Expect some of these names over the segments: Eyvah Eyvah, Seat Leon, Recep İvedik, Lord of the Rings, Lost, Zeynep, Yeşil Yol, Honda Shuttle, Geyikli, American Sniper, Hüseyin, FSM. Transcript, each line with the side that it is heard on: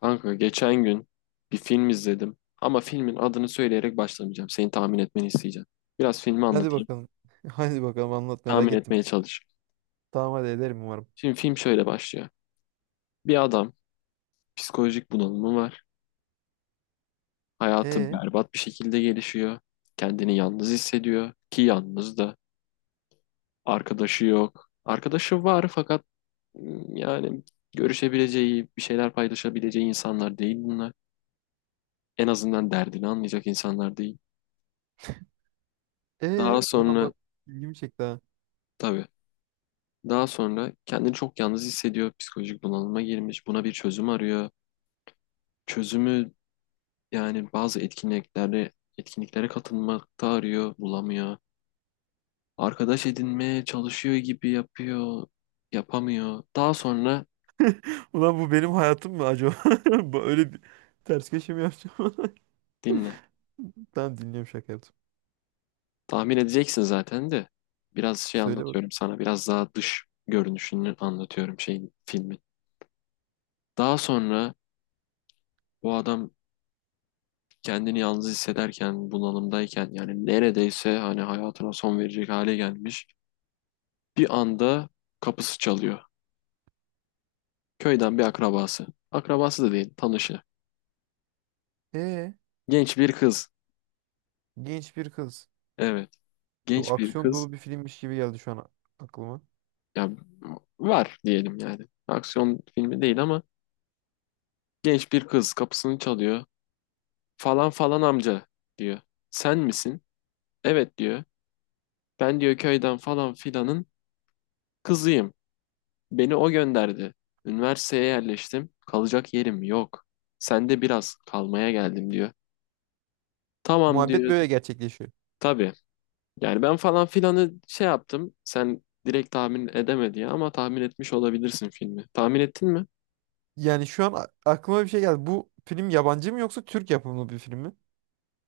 left: Kanka geçen gün bir film izledim ama filmin adını söyleyerek başlamayacağım. Senin tahmin etmeni isteyeceğim. Biraz filmi
right: Hadi
left: anlatayım.
right: bakalım. Hadi bakalım, anlat, merak
left: Tahmin
right: ettim.
left: etmeye çalış.
right: Tamam, hadi ederim umarım.
left: Şimdi film şöyle başlıyor. Bir adam psikolojik bunalımı var. Hayatı
right: E
left: berbat bir şekilde gelişiyor. Kendini yalnız hissediyor ki yalnız da arkadaşı yok. Arkadaşı var fakat yani görüşebileceği, bir şeyler paylaşabileceği insanlar değil bunlar. En azından derdini anlayacak insanlar değil. Daha
right: e ulan
left: sonra,
right: bak, ilgimi çekti ha.
left: tabii. Daha sonra kendini çok yalnız hissediyor, psikolojik bunalıma girmiş, buna bir çözüm arıyor. Çözümü yani bazı etkinliklere katılmakta arıyor, bulamıyor. Arkadaş edinmeye çalışıyor gibi yapıyor, yapamıyor. Daha sonra
right: Ulan, bu benim hayatım mı acaba? Bu öyle bir ters köşe mi yapacağım?
left: dinle.
right: Tamam, dinliyorum, şaka yaptım.
left: Tahmin edeceksin zaten de. Biraz şey
right: Söyle bak.
left: anlatıyorum sana, biraz daha dış görünüşünü anlatıyorum şeyin filmin. Daha sonra bu adam kendini yalnız hissederken, bunalımdayken yani neredeyse hani hayatına son verecek hale gelmiş. Bir anda kapısı çalıyor. Köyden bir akrabası. Akrabası da değil, tanışı.
right: E,
left: Genç bir kız.
right: genç bir kız.
left: Evet,
right: Çok
left: genç bir
right: aksiyon
left: kız.
right: dolu bir filmmiş gibi geldi şu an aklıma.
left: Ya var diyelim yani. Aksiyon filmi değil ama genç bir kız kapısını çalıyor. Falan falan amca diyor. Sen misin? Evet diyor. Ben diyor köyden falan filanın kızıyım. Beni o gönderdi. Üniversiteye yerleştim. Kalacak yerim yok. Sen de biraz kalmaya geldim diyor. Tamam
right: Muhabbet
left: diyor.
right: böyle gerçekleşiyor.
left: Tabii. Yani ben falan filanı şey yaptım. Sen direkt tahmin edemedi ya ama tahmin etmiş olabilirsin filmi. Tahmin ettin mi?
right: Yani şu an aklıma bir şey geldi. Bu film yabancı mı yoksa Türk yapımı bir film mi?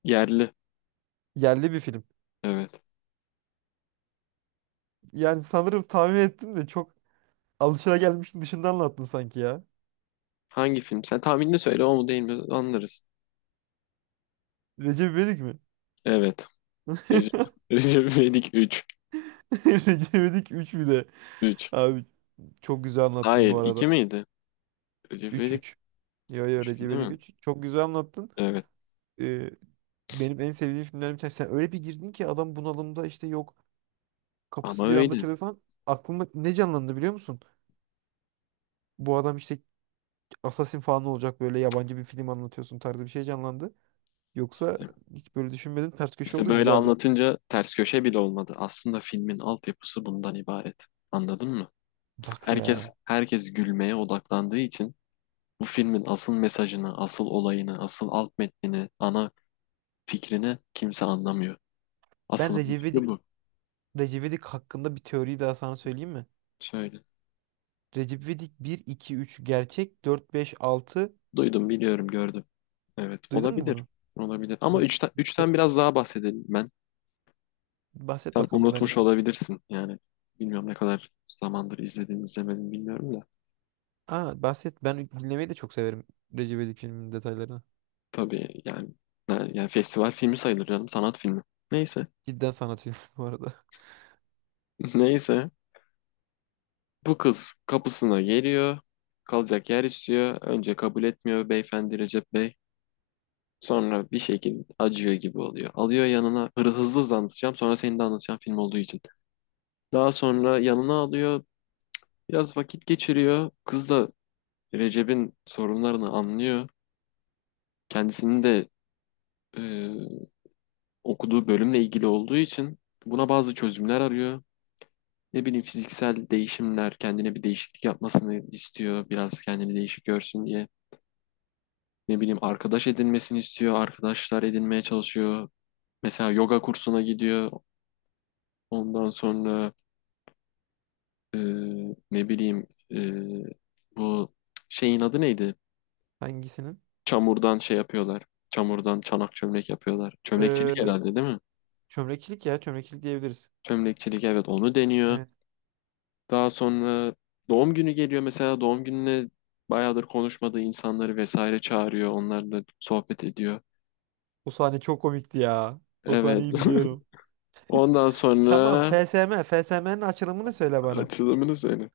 left: Yerli.
right: Yerli bir film.
left: Evet.
right: Yani sanırım tahmin ettim de çok alışılagelmişin dışında anlattın sanki ya.
left: Hangi film? Sen tahminini söyle o mu değil mi anlarız.
right: Recep İvedik mi?
left: Evet. Recep, Recep İvedik 3.
right: Recep İvedik üç bir de.
left: 3.
right: Abi, çok güzel anlattın bu
left: Hayır, 2
right: arada.
left: miydi? Recep
right: Üç,
left: İvedik
right: üç. Yo yo,
left: 3
right: Recep
left: değil
right: İvedik
left: mi?
right: üç. Çok güzel anlattın.
left: Evet.
right: Ee, Benim en sevdiğim filmlerim bir tanesi. Sen öyle bir girdin ki adam bunalımda, işte yok kapısı
left: Ama
right: bir anda
left: öyle.
right: çalıyor falan. Aklımda ne canlandı biliyor musun? Bu adam işte Assassin falan olacak, böyle yabancı bir film anlatıyorsun tarzı bir şey canlandı. Yoksa
left: İşte,
right: hiç böyle düşünmedim. Ters köşe
left: işte
right: oldu,
left: böyle
right: güzeldi.
left: anlatınca ters köşe bile olmadı. Aslında filmin altyapısı bundan ibaret. Anladın mı?
right: Bak
left: Herkes
right: ya.
left: herkes gülmeye odaklandığı için bu filmin asıl mesajını, asıl olayını, asıl alt metnini, ana fikrini kimse anlamıyor.
right: Ben
left: Asıl ana
right: Recep
left: fikri
right: İvedik,
left: bu.
right: Recep İvedik hakkında bir teoriyi daha sana söyleyeyim mi?
left: Şöyle.
right: Recep İvedik 1, 2, 3 gerçek, 4 5 altı.
left: Duydum, biliyorum, gördüm. Evet,
right: Duydun mu
left: olabilir.
right: bunu?
left: Olabilir. Ama
right: Bu
left: üçten,
right: Yo-
left: üçten biraz daha bahsedelim ben.
right: Bahset
left: Sen
right: bakalım ben.
left: unutmuş olabilirsin. Yani bilmiyorum ne kadar zamandır izledin, izlemedin bilmiyorum da.
right: Aa, bahset. Ben dinlemeyi de çok severim Recep İvedik filminin detaylarını.
left: Tabii yani, yani festival filmi sayılır canım, sanat filmi. Neyse.
right: Cidden sanat filmi bu arada.
left: Neyse. Bu kız kapısına geliyor. Kalacak yer istiyor. Önce kabul etmiyor beyefendi Recep Bey. Sonra bir şekilde acıyor gibi oluyor. Alıyor yanına hızlı hızlı anlatacağım. Sonra senin de anlatacağım film olduğu için. Daha sonra yanına alıyor. Biraz vakit geçiriyor. Kız da Recep'in sorunlarını anlıyor. Kendisinin de e, okuduğu bölümle ilgili olduğu için buna bazı çözümler arıyor. Ne bileyim fiziksel değişimler, kendine bir değişiklik yapmasını istiyor. Biraz kendini değişik görsün diye. Ne bileyim arkadaş edinmesini istiyor. Arkadaşlar edinmeye çalışıyor. Mesela yoga kursuna gidiyor. Ondan sonra e, ne bileyim e, bu şeyin adı neydi?
right: Hangisinin?
left: Çamurdan şey yapıyorlar. Çamurdan çanak çömlek yapıyorlar. Çömlekçilik
right: Ee,
left: herhalde değil mi?
right: Çömlekçilik, ya çömlekçilik diyebiliriz.
left: Çömlekçilik, evet, onu deniyor.
right: Evet.
left: Daha sonra doğum günü geliyor, mesela doğum gününe bayağıdır konuşmadığı insanları vesaire çağırıyor. Onlarla sohbet ediyor.
right: O sahne çok komikti ya. O
left: Evet.
right: sahneyi biliyorum.
left: Ondan
right: Tamam,
left: sonra
right: FSM. FSM'nin açılımını söyle bana.
left: açılımını söyle.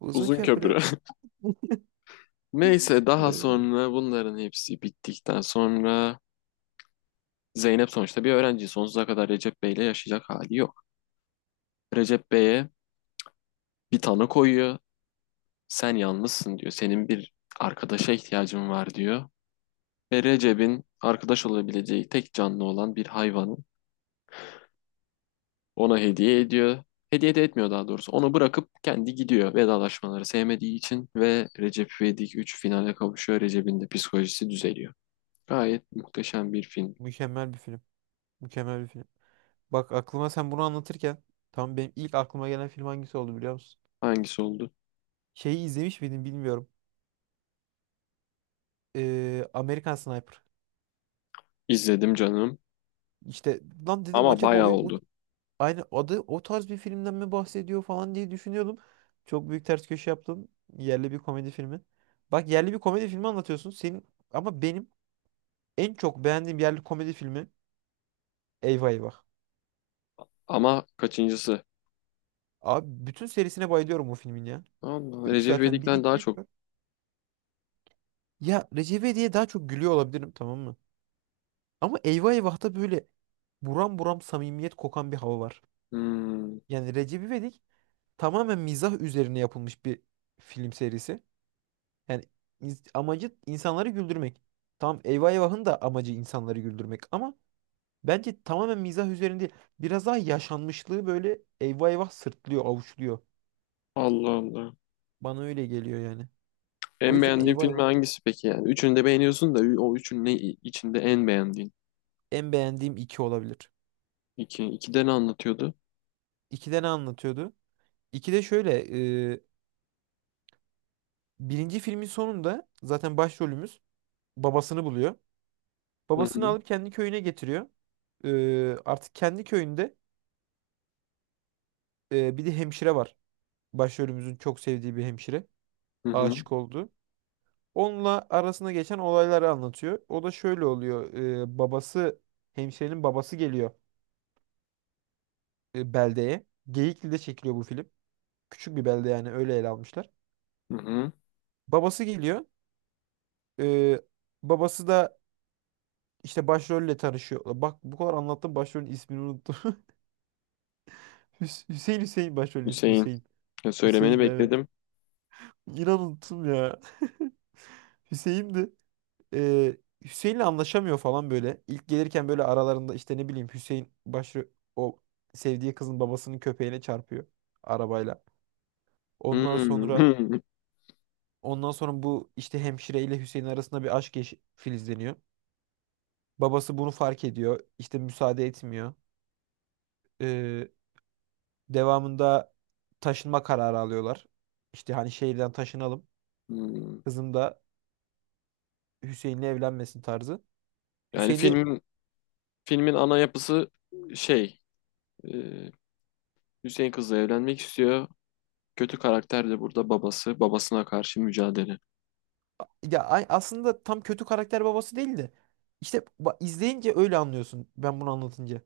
right: Uzun
left: Uzun
right: köprü.
left: köprü. Neyse, daha
right: Ee,
left: sonra bunların hepsi bittikten sonra Zeynep sonuçta bir öğrenci. Sonsuza kadar Recep Bey'le yaşayacak hali yok. Recep Bey'e bir tanı koyuyor. Sen yalnızsın diyor. Senin bir arkadaşa ihtiyacın var diyor. Ve Recep'in arkadaş olabileceği tek canlı olan bir hayvanı ona hediye ediyor. Hediye de etmiyor daha doğrusu. Onu bırakıp kendi gidiyor vedalaşmaları sevmediği için ve Recep İvedik üç finale kavuşuyor. Recep'in de psikolojisi düzeliyor. Gayet muhteşem bir film.
right: Mükemmel bir film. Mükemmel bir film. Bak, aklıma sen bunu anlatırken tam benim ilk aklıma gelen film hangisi oldu biliyor musun?
left: Hangisi oldu?
right: Şeyi izlemiş miydim bilmiyorum. American Sniper.
left: İzledim canım
right: İşte, lan dedim
left: ama
right: acaba
left: bayağı oldu.
right: aynı adı o tarz bir filmden mi bahsediyor falan diye düşünüyordum. Çok büyük ters köşe yaptım. Yerli bir komedi filmi. Bak, yerli bir komedi filmi anlatıyorsun. Senin ama benim en çok beğendiğim yerli komedi filmi Eyvah Eyvah.
left: Ama kaçıncısı?
right: Abi, bütün serisine bayılıyorum o filmin ya.
left: Allah,
right: 3
left: Recep
right: zaten, bir
left: İvedik'ten
right: 2
left: daha
right: üç
left: çok.
right: var. Ya Recep diye daha çok gülüyor olabilirim, tamam mı? Ama Eyvah Eyvah'ta böyle buram buram samimiyet kokan bir hava var.
left: Hmm.
right: Yani Recep İvedik tamamen mizah üzerine yapılmış bir film serisi. Yani amacı insanları güldürmek. Tamam, Eyvah Eyvah'ın da amacı insanları güldürmek ama bence tamamen mizah üzerinde değil. Biraz daha yaşanmışlığı böyle Eyvah Eyvah sırtlıyor, avuçluyor.
left: Allah Allah.
right: Bana öyle geliyor yani. O
left: En
right: yüzden
left: beğendiğin
right: Eyvah Eyvah
left: filmi hangisi peki yani? Üçünü de beğeniyorsun da o üçünün ne içinde en beğendiğin?
right: en beğendiğim iki olabilir.
left: İki, ikide ne anlatıyordu?
right: İkide ne anlatıyordu? İkide şöyle, e, birinci filmin sonunda zaten başrolümüz babasını buluyor.
left: Hı
right: Babasını
left: hı,
right: alıp kendi köyüne getiriyor. E, artık kendi köyünde. Bir de hemşire var. Başrolümüzün çok sevdiği bir hemşire.
left: hı hı,
right: Aşık oldu. Onunla arasında geçen olayları anlatıyor. O da şöyle oluyor. Babası, hemşirenin babası geliyor e, beldeye. Geyikli'de çekiliyor bu film. Küçük bir belde yani, öyle ele almışlar.
left: hı hı.
right: Babası geliyor. Ee, Babası da işte başrolle tanışıyor. Bak, bu kadar anlattım, başrolün ismini unuttum. Hüseyin, başrolün ismi
left: Hüseyin.
right: Hüseyin.
left: Ya söylemeni
right: Hüseyin de evet.
left: bekledim.
right: İnan unuttum ya. Hüseyin'di. e, Hüseyin'le anlaşamıyor falan böyle. İlk gelirken böyle aralarında işte ne bileyim, Hüseyin başı o sevdiği kızın babasının köpeğine çarpıyor arabayla. Ondan
left: Hmm.
right: sonra
left: Hmm,
right: ondan sonra bu işte hemşire ile Hüseyin arasında bir aşk filizleniyor. Babası bunu fark ediyor. İşte müsaade etmiyor. Ee, devamında taşınma kararı alıyorlar. İşte hani şehirden taşınalım.
left: hmm.
right: Kızım da Hüseyin'le evlenmesin tarzı.
left: Yani
right: Hüseyin de
left: filmin ana yapısı şey e, Hüseyin kızla evlenmek istiyor. Kötü karakter de burada babası. Babasına karşı mücadele.
right: Ya aslında tam kötü karakter babası değil de işte izleyince öyle anlıyorsun, ben bunu anlatınca.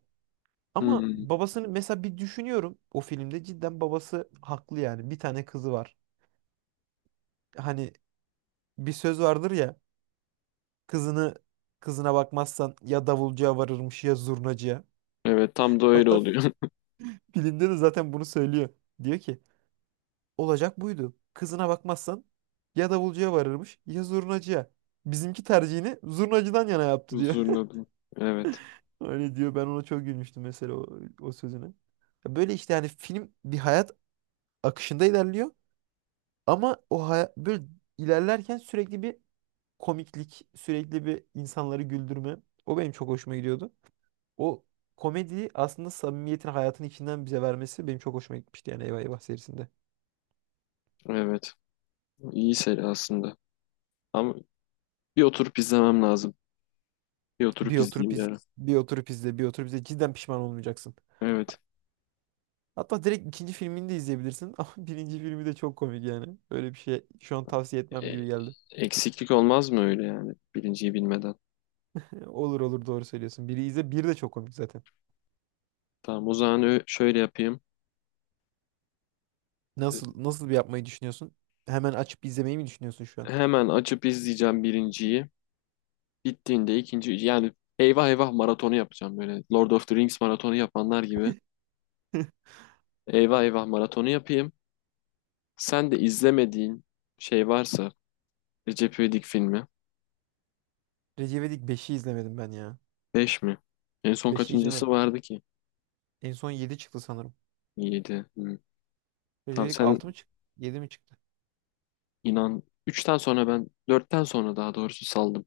right: Ama
left: Hmm.
right: babasını mesela bir düşünüyorum, o filmde cidden babası haklı yani. Bir tane kızı var. Hani bir söz vardır ya, kızını kızına bakmazsan ya davulcuya varırmış ya zurnacıya.
left: Evet, tam da öyle
right: Hatta
left: oluyor.
right: filmde de zaten bunu söylüyor. Diyor ki olacak buydu. Kızına bakmazsan ya davulcuya varırmış ya zurnacıya. Bizimki tercihini zurnacıdan yana yaptı diyor.
left: Huzurun adı. Evet.
right: Öyle diyor. Ben ona çok gülmüştüm mesela o sözüne. Ya böyle işte, yani film bir hayat akışında ilerliyor ama böyle ilerlerken sürekli bir komiklik, sürekli bir insanları güldürme. O benim çok hoşuma gidiyordu. O komediyi aslında samimiyetin hayatın içinden bize vermesi benim çok hoşuma gitmişti yani Eyvah Eyvah serisinde.
left: Evet. İyi seri aslında. Ama bir oturup izlemem lazım. Bir
right: Bir
left: oturup
right: oturup
left: izleyeyim bir
right: iz
left: ara.
right: bir oturup izle, bir oturup izle, cidden pişman olmayacaksın.
left: Evet.
right: Hatta direkt ikinci filmini de izleyebilirsin ama birinci filmi de çok komik yani. Öyle bir şey, şu an tavsiye etmem
left: E,
right: gibi geldi.
left: eksiklik olmaz mı öyle yani birinciyi bilmeden?
right: Olur olur, doğru söylüyorsun. Biri izle, bir de çok komik zaten.
left: Tamam o zaman şöyle yapayım. E,
right: Nasıl, nasıl bir yapmayı düşünüyorsun? Hemen açıp izlemeyi mi düşünüyorsun şu an?
left: Hemen açıp izleyeceğim birinciyi. Bittiğinde ikinci yani eyvah eyvah maratonu yapacağım böyle. Lord of the Rings maratonu yapanlar gibi. Eyvah eyvah maratonu yapayım. Sen de izlemediğin şey varsa Recep İvedik filmi.
right: Recep İvedik 5'i izlemedim ben ya.
left: 5 mi? En son
right: Beşi
left: kaçıncısı
right: izlemedim.
left: vardı ki?
right: En son 7 çıktı sanırım.
left: 7.
right: Recep
left: Tamam
right: İvedik
left: sen.
right: 6 mı çıktı, 7 mi çıktı?
left: İnan üçten sonra, ben dörtten sonra daha doğrusu saldım.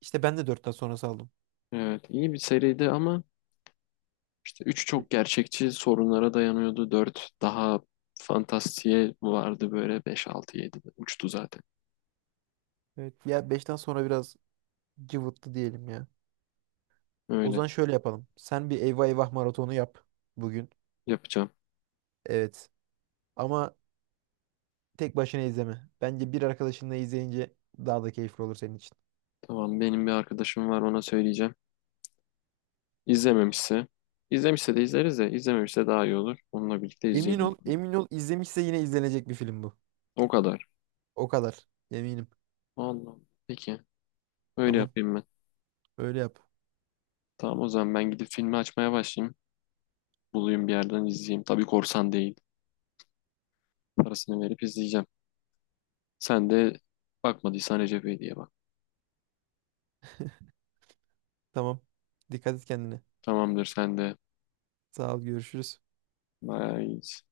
right: İşte ben de dörtten sonrası aldım.
left: Evet, iyi bir seriydi ama işte 3 çok gerçekçi sorunlara dayanıyordu. Dört daha fantastiğe vardı, böyle 5 6 7 uçtu zaten.
right: Evet. Ya beşten sonra biraz cıvıttı diyelim ya. O
left: Öyle
right: zaman şöyle yapalım. Sen bir Eyvah Eyvah maratonu yap bugün.
left: yapacağım.
right: Evet. Ama tek başına izleme. Bence bir arkadaşınla izleyince daha da keyifli olur senin için.
left: Tamam benim bir arkadaşım var, ona söyleyeceğim. İzlememişse, izlemişse de izleriz, de izlememişse daha iyi olur. Onunla birlikte
right: Emin
left: izleyelim.
right: ol, emin ol, izlemişse yine izlenecek bir film bu.
left: O kadar.
right: O kadar. Eminim.
left: Allah. Peki öyle
right: Tamam.
left: yapayım ben.
right: Öyle yap.
left: Tamam o zaman ben gidip filmi açmaya başlayayım. Bulayım bir yerden izleyeyim. Tabii korsan değil. Parasını verip izleyeceğim. Sen de bakmadıysan Recep İvedik'e bak.
right: Tamam. Dikkat et kendine.
left: Tamamdır sen de.
right: Sağ ol. Görüşürüz.
left: Bye.